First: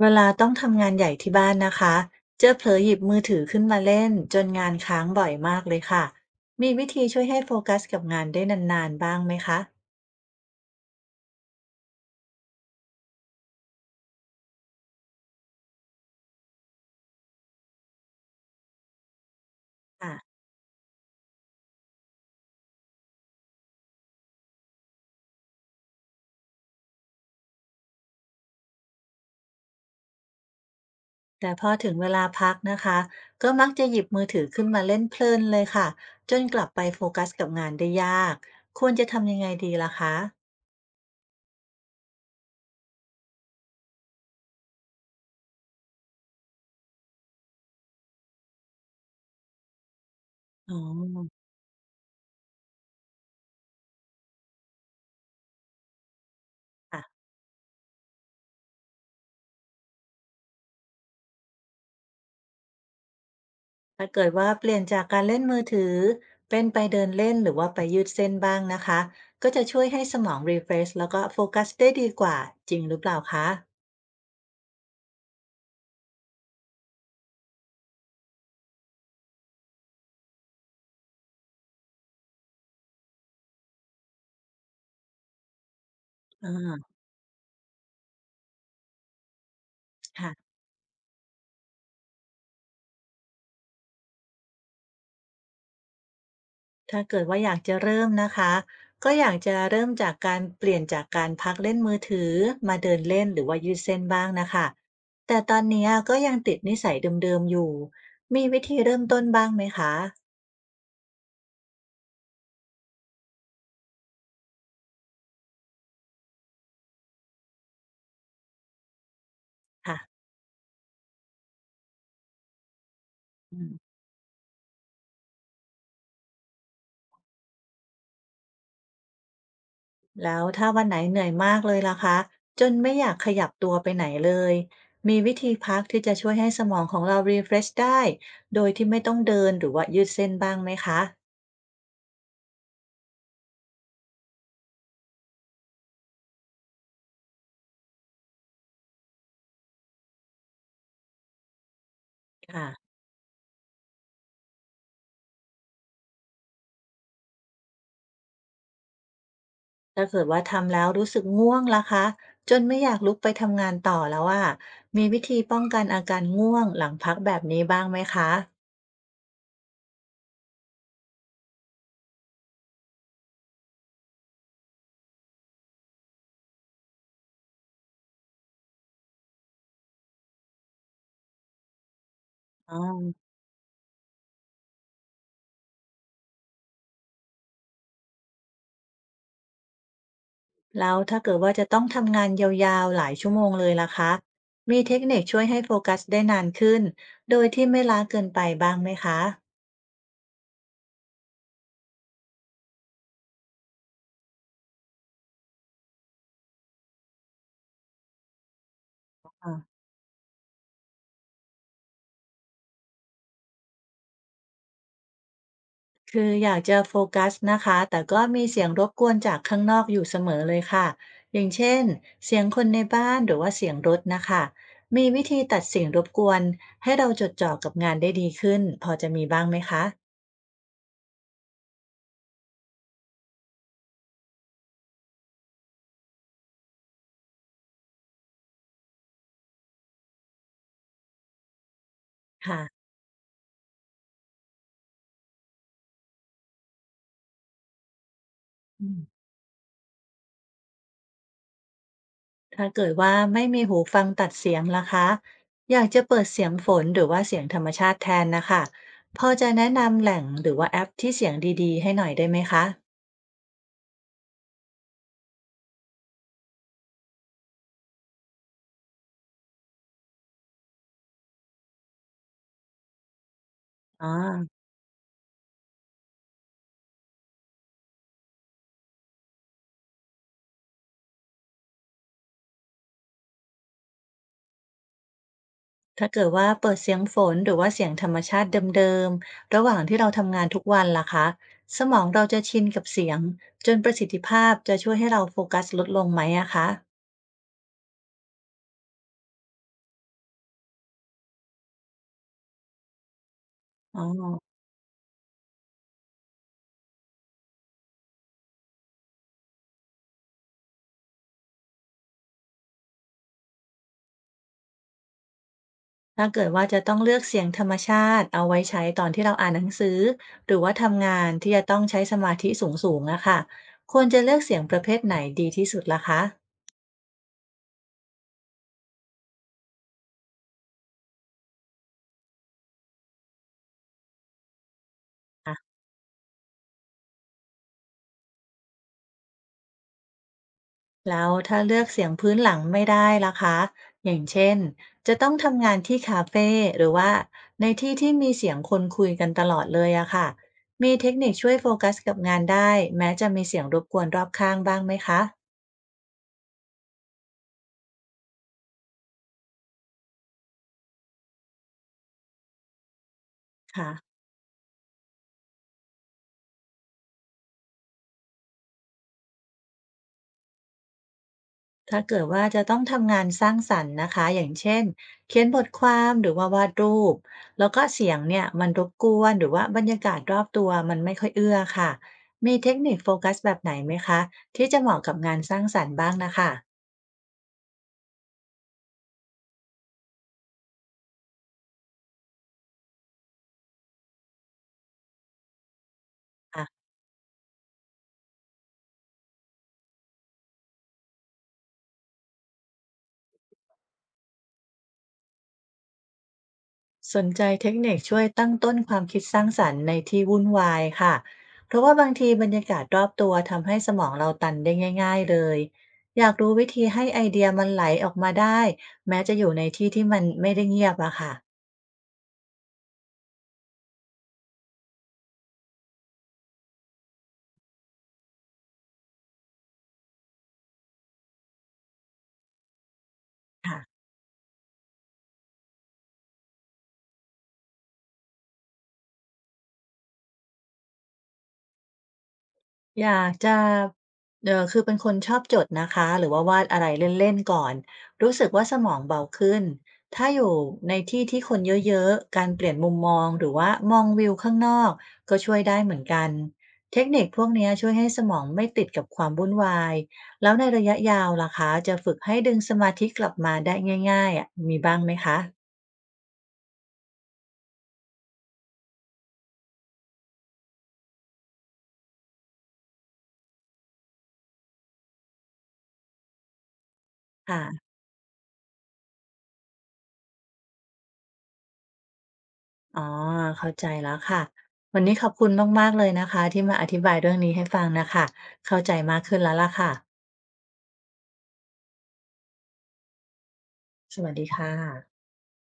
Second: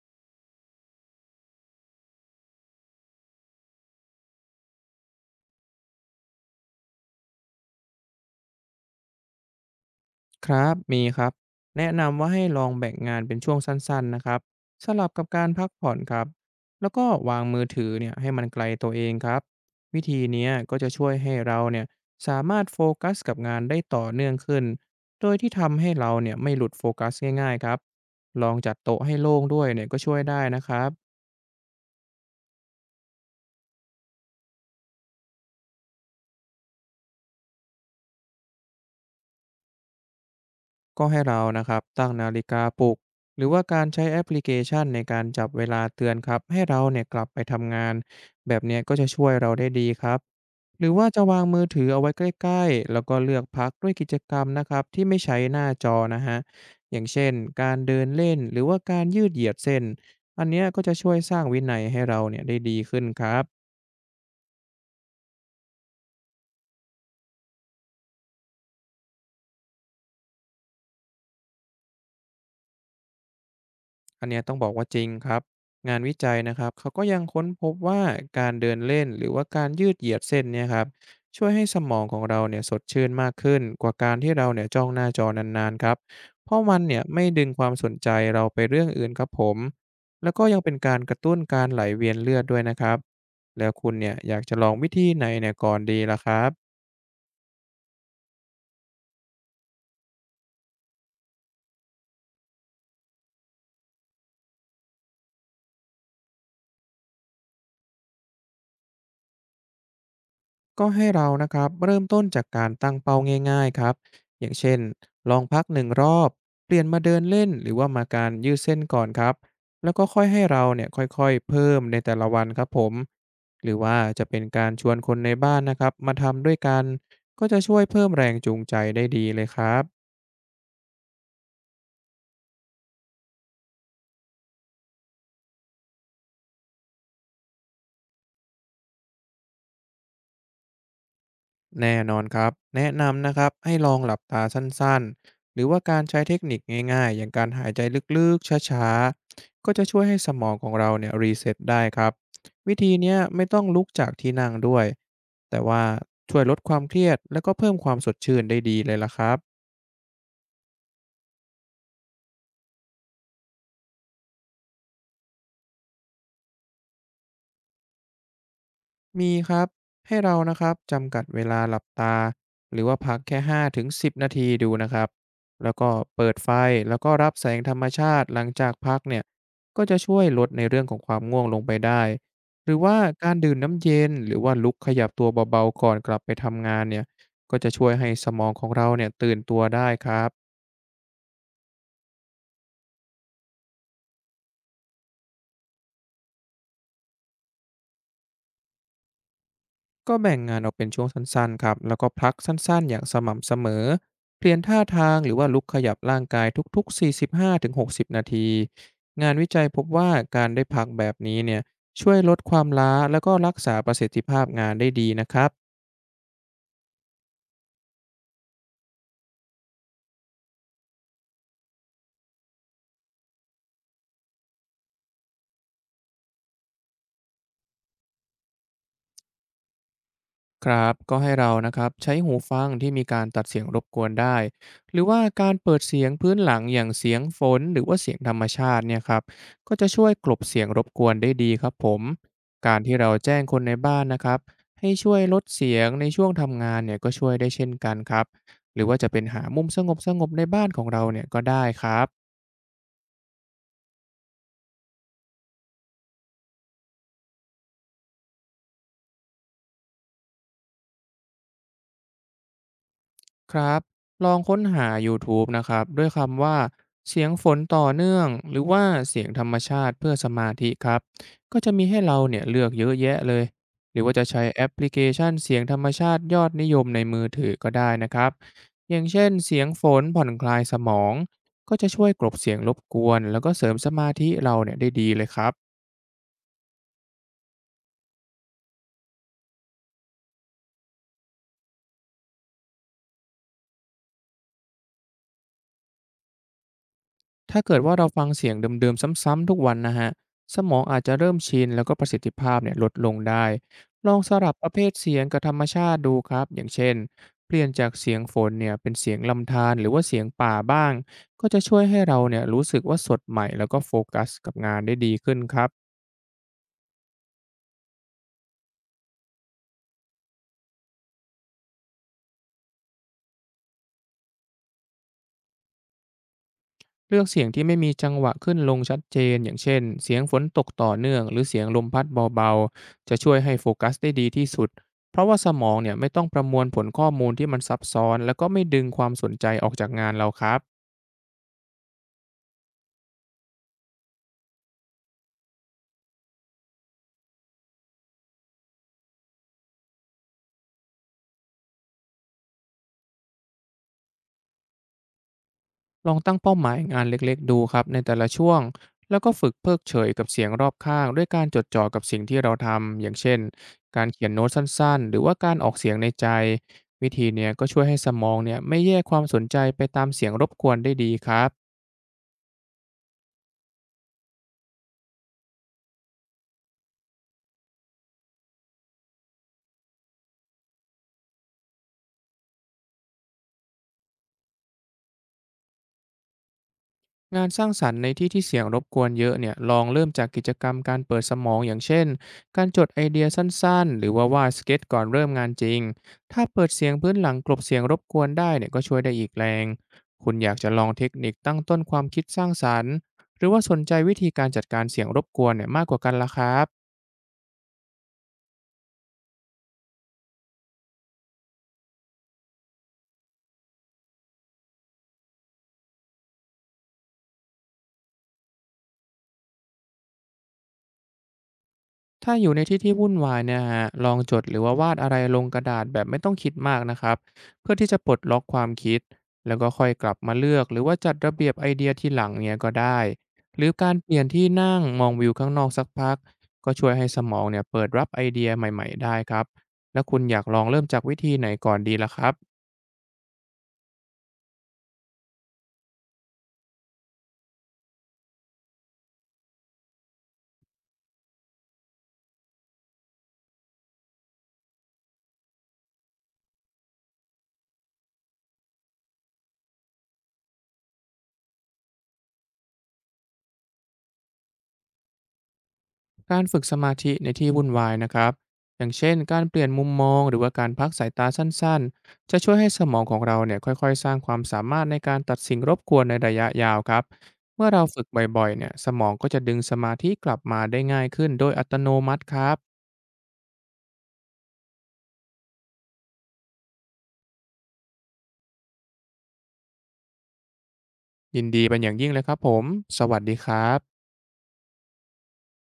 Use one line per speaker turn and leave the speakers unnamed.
เวลาต้องทำงานใหญ่ที่บ้านนะคะ เจ้าเผลอหยิบมือถือขึ้นมาเล่นจนงานค้างบ่อยมากเลยค่ะ มีวิธีช่วยให้โฟกัสกับงานได้นานๆ บ้างไหมคะ
ครับมีครับแนะนำว่าให้ลองแบ่งงานเป็นช่วงสั้นๆนะครับสลับกับการพักผ่อนครับแล้วก็วางมือถือเนี่ยให้มันไกลตัวเองครับวิ
อ่ะ
ธีเนี้ยก็จะช่วยให้เราเนี่ยสามารถโฟกัสกับงานได้ต่อเนื่องขึ้น โดยที่ทำให้เราเนี่ยไม่หลุดโฟกัสง่ายๆครับลองจัดโต๊ะให้โล่งด้วยเนี่ยก็ช่วยได้นะครับ
แต่พอถึงเวลาพักนะคะก็มักจะหยิบมือถือขึ้นมาเล่นเพลินเลยค่ะ จนกลับไปโฟกัสกับงานได้ยาก ควรจะทำยังไงดีล่ะคะ
ก็ให้เรานะครับตั้งนาฬิกาปลุกหรือว่าการใช้แอปพลิเคชันในการจับเวลาเตือนครับให้เราเนี่ยกลับไปทำงานแบบเนี้ยก็จะช่วยเราได้ดีครับ
อ๋อ
หรือว่าจะวางมือถือเอาไว้ใกล้ๆแล้วก็เลือกพักด้วยกิจกรรมนะครับที่ไม่ใช้หน้าจอนะฮะอย่างเช่นการเดินเล่นหรือว่าการยืดเหยียดเส้นอันเนี้ยก็จะช่วยสร้างวินัยให้เราเนี่ยได้ดีขึ้นครับ
ถ้าเกิดว่าเปลี่ยนจากการเล่นมือถือเป็นไปเดินเล่นหรือว่าไปยืดเส้นบ้างนะคะก็จะช่วยให้สมองรีเฟรชแล้วก็โฟกัสได้ดีกว่าจริงหรือเปล่าคะ
อันเนี้ยต้องบอกว่าจริงครับงานวิจัยนะครับเขาก็ยังค้นพบว่าการเดินเล่นหรือว่าการยืดเหยียดเส้นเนี่ยครับช่วยให้สมองของเราเนี่ยสดชื่นมากขึ้นกว่าการที่เราเนี่ยจ้องหน้าจอนานๆครับเพราะมัน
อา
เนี่ยไม่ดึงความสนใจเราไปเรื่องอื่นครับผมแล้วก็
ค่ะ
ยังเป็นการกระตุ้นการไหลเวียนเลือดด้วยนะครับแล้วคุณเนี่ยอยากจะลองวิธีไหนเนี่ยก่อนดีล่ะครับ
ถ้าเกิดว่าอยากจะเริ่มนะคะก็อยากจะเริ่มจากการเปลี่ยนจากการพักเล่นมือถือมาเดินเล่นหรือว่ายืดเส้นบ้างนะคะแต่ตอนนี้ก็ยังติดนิสัยเดิมๆอยู่มีวิธีเริ่มต้นบ้างไหมคะ
ก็ให้เรานะครับเริ่มต้นจากการตั้งเป้าง่ายๆครับอย่างเช่นลองพัก1 รอบเปลี่ยนมาเดินเล่นหรือว่ามาการยืดเส้นก่อนครับแล้ว
ค่ะ
ก็ค่อยให้เราเนี่ยค่อยๆเพิ่มในแต่ละวันครับผมหรือว่าจะเป็นการชวนคนในบ้านนะครับมาทำด้วยกันก็จะช่วยเพิ่มแรงจูงใจได้ดีเลยครับ
แล้วถ้าวันไหนเหนื่อยมากเลยล่ะคะจนไม่อยากขยับตัวไปไหนเลยมีวิธีพักที่จะช่วยให้สมองของเรา refresh ได้โดยที่ไม่ต้องเดินหรือว่ายืดเส้นบ้างไหมคะ
แน่นอนครับ แนะนำนะครับให้ลองหลับตาสั้นๆ หรือว่าการใช้เทคนิคง่ายๆ อย่างการหายใจลึกๆ ช้าๆ ก็จะช่วยให้สมองของเราเนี่ยรีเซ็ตได้ครับ วิ
ค่ะ
ธีเนี้ยไม่ต้องลุกจากที่นั่งด้วย แต่ว่าช่วยลดความเครียดและก็เพิ่มความสดชื่นได้ดีเลยล่ะครับ
ถ้าเกิดว่าทำแล้วรู้สึกง่วงล่ะคะจนไม่อยากลุกไปทำงานต่อแล้วอะมีวิธีป้องกันอาการง่วงหลังพักแบบนี้บ้างไหมคะ
มีครับให้เรานะครับจำกัดเวลาหลับตาหรือว่าพักแค่5-10นาทีดูนะครับแล้วก็เปิดไฟแล้วก็รับแสงธรรมชาติหลังจากพักเนี่ยก็จะช่วยลดในเรื่องของความง่วงลงไปได้ห
อ๋
รื
อ
อว่าการดื่มน้ำเย็นหรือว่าลุกขยับตัวเบาๆก่อนกลับไปทำงานเนี่ยก็จะช่วยให้สมองของเราเนี่ยตื่นตัวได้ครับ
แล้วถ้าเกิดว่าจะต้องทำงานยาวๆหลายชั่วโมงเลยล่ะคะมีเทคนิคช่วยให้โฟกัสได้นานขึ้นโดยที่ไม่ล้าเกินไปบ้างไหมคะ
ก็แบ่งงานออกเป็นช่วงสั้นๆครับแล้วก็พักสั้นๆอย่างสม่ำเสมอเปลี่ยนท่าทางหรือว่าลุกขยับร่างกายทุกๆ45-60นาทีงานวิ
อ่า
จัยพบว่าการได้พักแบบนี้เนี่ยช่วยลดความล้าแล้วก็รักษาประสิทธิภาพงานได้ดีนะครับ
คืออยากจะโฟกัสนะคะแต่ก็มีเสียงรบกวนจากข้างนอกอยู่เสมอเลยค่ะอย่างเช่นเสียงคนในบ้านหรือว่าเสียงรถนะคะมีวิธีตัดเสียงรบกวนให้เราจดจ่อกับงานได้ดีขึ้นพอจะมีบ้างไหมคะ
ครับก็ให้เรานะครับใช้หูฟังที่มีการตัดเสียงรบกวนได้หรือว่าการเปิดเสียงพื้นหลังอย่างเสียงฝนหรือว่าเสียงธรรมชาติเนี่ยครับก็จะช่วยกลบเสียงรบกวนได้ดีครับผมการ
ค่ะ
ที่เราแจ้งคนในบ้านนะครับให้ช่วยลดเสียงในช่วงทำงานเนี่ยก็ช่วยได้เช่นกันครับหรือ
อื
ว่าจะเป็
ม
นหามุมสงบสงบในบ้านของเราเนี่ยก็ได้ครับ
ถ้าเกิดว่าไม่มีหูฟังตัดเสียงล่ะคะ อยากจะเปิดเสียงฝนหรือว่าเสียงธรรมชาติแทนนะคะ พอจะแนะนำแหล่งหรือว่าแอปที่เสียงดีๆให้หน่อยได้ไหมคะ
ครับลองค้นหา YouTube นะครับด้วยคำว่าเสียงฝนต่อเนื่องหรือว่าเสียงธรรมชาติเพื่อสมาธิครับก็จะมีให้เราเนี่ยเลือกเยอะแยะเลยหรือ
อ๋อ
ว่าจะใช้แอปพลิเคชันเสียงธรรมชาติยอดนิยมในมือถือก็ได้นะครับอย่างเช่นเสียงฝนผ่อนคลายสมองก็จะช่วยกลบเสียงรบกวนแล้วก็เสริมสมาธิเราเนี่ยได้ดีเลยครับ
ถ้าเกิดว่าเปิดเสียงฝนหรือว่าเสียงธรรมชาติเดิมๆ ระหว่างที่เราทำงานทุกวันล่ะคะ สมองเราจะชินกับเสียงจนประสิทธิภาพจะช่วยให้เราโฟกัสลดลงไหมอะคะ
ถ้าเกิดว่าเราฟังเสียงเดิมๆซ้ำๆทุกวันนะฮะสมองอาจจะเริ่มชินแล้วก็ประสิทธิภาพเนี่ยลดลงได้
อ๋อ
ลองสลับประเภทเสียงกับธรรมชาติดูครับอย่างเช่นเปลี่ยนจากเสียงฝนเนี่ยเป็นเสียงลำธารหรือว่าเสียงป่าบ้างก็จะช่วยให้เราเนี่ยรู้สึกว่าสดใหม่แล้วก็โฟกัสกับงานได้ดีขึ้นครับ
ถ้าเกิดว่าจะต้องเลือกเสียงธรรมชาติเอาไว้ใช้ตอนที่เราอ่านหนังสือหรือว่าทำงานที่จะต้องใช้สมาธิสูงๆอะค่ะควรจะเลือกเสียงประเภทไหนดีที่สุดล่ะคะ
เลือกเสียงที่ไม่มีจังหวะขึ้นลงชัดเจนอย่างเช่นเสียงฝนตกต่อเนื่องหรือเสียงลมพัดเบาๆ จะช่วยให้โฟกัสได้ดีที่สุดเพราะว่าสมองเนี่ยไม่ต้องประมวลผลข้อมูลที่มันซับซ้อนแล้วก็ไม่ดึงความสนใจออกจากงานเราครับ
แล้วถ้าเลือกเสียงพื้นหลังไม่ได้ล่ะคะอย่างเช่นจะต้องทำงานที่คาเฟ่หรือว่าในที่ที่มีเสียงคนคุยกันตลอดเลยอะค่ะมีเทคนิคช่วยโฟกัสกับงานได้แม้จะมีเสียงรบกวนรอบข้างบ้างไหมคะ
ลองตั้งเป้าหมายงานเล็กๆดูครับในแต่ละช่วงแล้วก็ฝึกเพิกเฉยกับเสียงรอบข้างด้วยการจดจ่อกับสิ่งที่เราทำอย่างเช่น
ค่ะ
การเขียนโน้ตสั้นๆหรือว่าการออกเสียงในใจวิธีเนี้ยก็ช่วยให้สมองเนี่ยไม่แยกความสนใจไปตามเสียงรบกวนได้ดีครับ
ถ้าเกิดว่าจะต้องทำงานสร้างสรรค์นะคะอย่างเช่นเขียนบทความหรือว่าวาดรูปแล้วก็เสียงเนี่ยมันรบกวนหรือว่าบรรยากาศรอบตัวมันไม่ค่อยเอื้อค่ะมีเทคนิคโฟกัสแบบไหนไหมคะที่จะเหมาะกับงานสร้างสรรค์บ้างนะคะ
งานสร้างสรรค์ในที่ที่เสียงรบกวนเยอะเนี่ยลองเริ่มจากกิจกรรมการเปิดสมองอย่างเช่นการจดไอเดียสั้นๆหรือว่าวาดสเก็ตก่อนเริ่มงานจริงถ้าเปิด
อ่ะ
เสียงพื้นหลังกลบเสียงรบกวนได้เนี่ยก็ช่วยได้อีกแรงคุณอยากจะลองเทคนิคตั้งต้นความคิดสร้างสรรค์หรือว่าสนใจวิธีการจัดการเสียงรบกวนเนี่ยมากกว่ากันล่ะครับ
สนใจเทคนิคช่วยตั้งต้นความคิดสร้างสรรค์ในที่วุ่นวายค่ะเพราะว่าบางทีบรรยากาศรอบตัวทำให้สมองเราตันได้ง่ายๆเลยอยากรู้วิธีให้ไอเดียมันไหลออกมาได้แม้จะอยู่ในที่ที่มันไม่ได้เงียบอะค่ะ
ถ้าอยู่ในที่ที่วุ่นวายเนี่ยฮะลองจดหรือว่าวาดอะไรลงกระดาษแบบไม่ต้องคิดมากนะครับเพื่อที่จะปลดล็อกความคิดแล้วก็ค่อยกลับมาเลือกหรือว่าจัดระเบียบไอเดียที่หลังเนี่ยก็ได้หรือการ
ค่ะ
เปลี่ยนที่นั่งมองวิวข้างนอกสักพักก็ช่วยให้สมองเนี่ยเปิดรับไอเดียใหม่ๆได้ครับแล้วคุณอยากลองเริ่มจากวิธีไหนก่อนดีล่ะครับ
อยากจะคือเป็นคนชอบจดนะคะหรือว่าวาดอะไรเล่นๆก่อนรู้สึกว่าสมองเบาขึ้นถ้าอยู่ในที่ที่คนเยอะๆการเปลี่ยนมุมมองหรือว่ามองวิวข้างนอกก็ช่วยได้เหมือนกันเทคนิคพวกเนี้ยช่วยให้สมองไม่ติดกับความวุ่นวายแล้วในระยะยาวล่ะคะจะฝึกให้ดึงสมาธิกลับมาได้ง่ายๆอะมีบ้างไหมคะ
การฝึกสมาธิในที่วุ่นวายนะครับอย่างเช่นการเปลี่ยนมุมมองหรือว่าการพักสายตาสั้นๆจะช่วยให้สมองของเราเนี่ยค่อยๆสร้างความสามารถในการตัดสิ่งรบกวนในระยะยาวครับเมื่อเรา
ค่ะ
ฝึกบ่อยๆเนี่ยสมองก็จะดึงสมาธิกลับมาได้ง่ายขึ้นโดยอัตโนมัติครับ
อ๋อ เข้าใจแล้วค่ะวันนี้ขอบคุณมากๆเลยนะคะที่มาอธิบายเรื่องนี้ให้ฟังนะคะเข้าใจมากขึ้นแล้วล่ะค่ะ
ยินดีเป็นอย่างยิ่งเลยครับผมสวัสดีครับ
สวัสดีค่ะ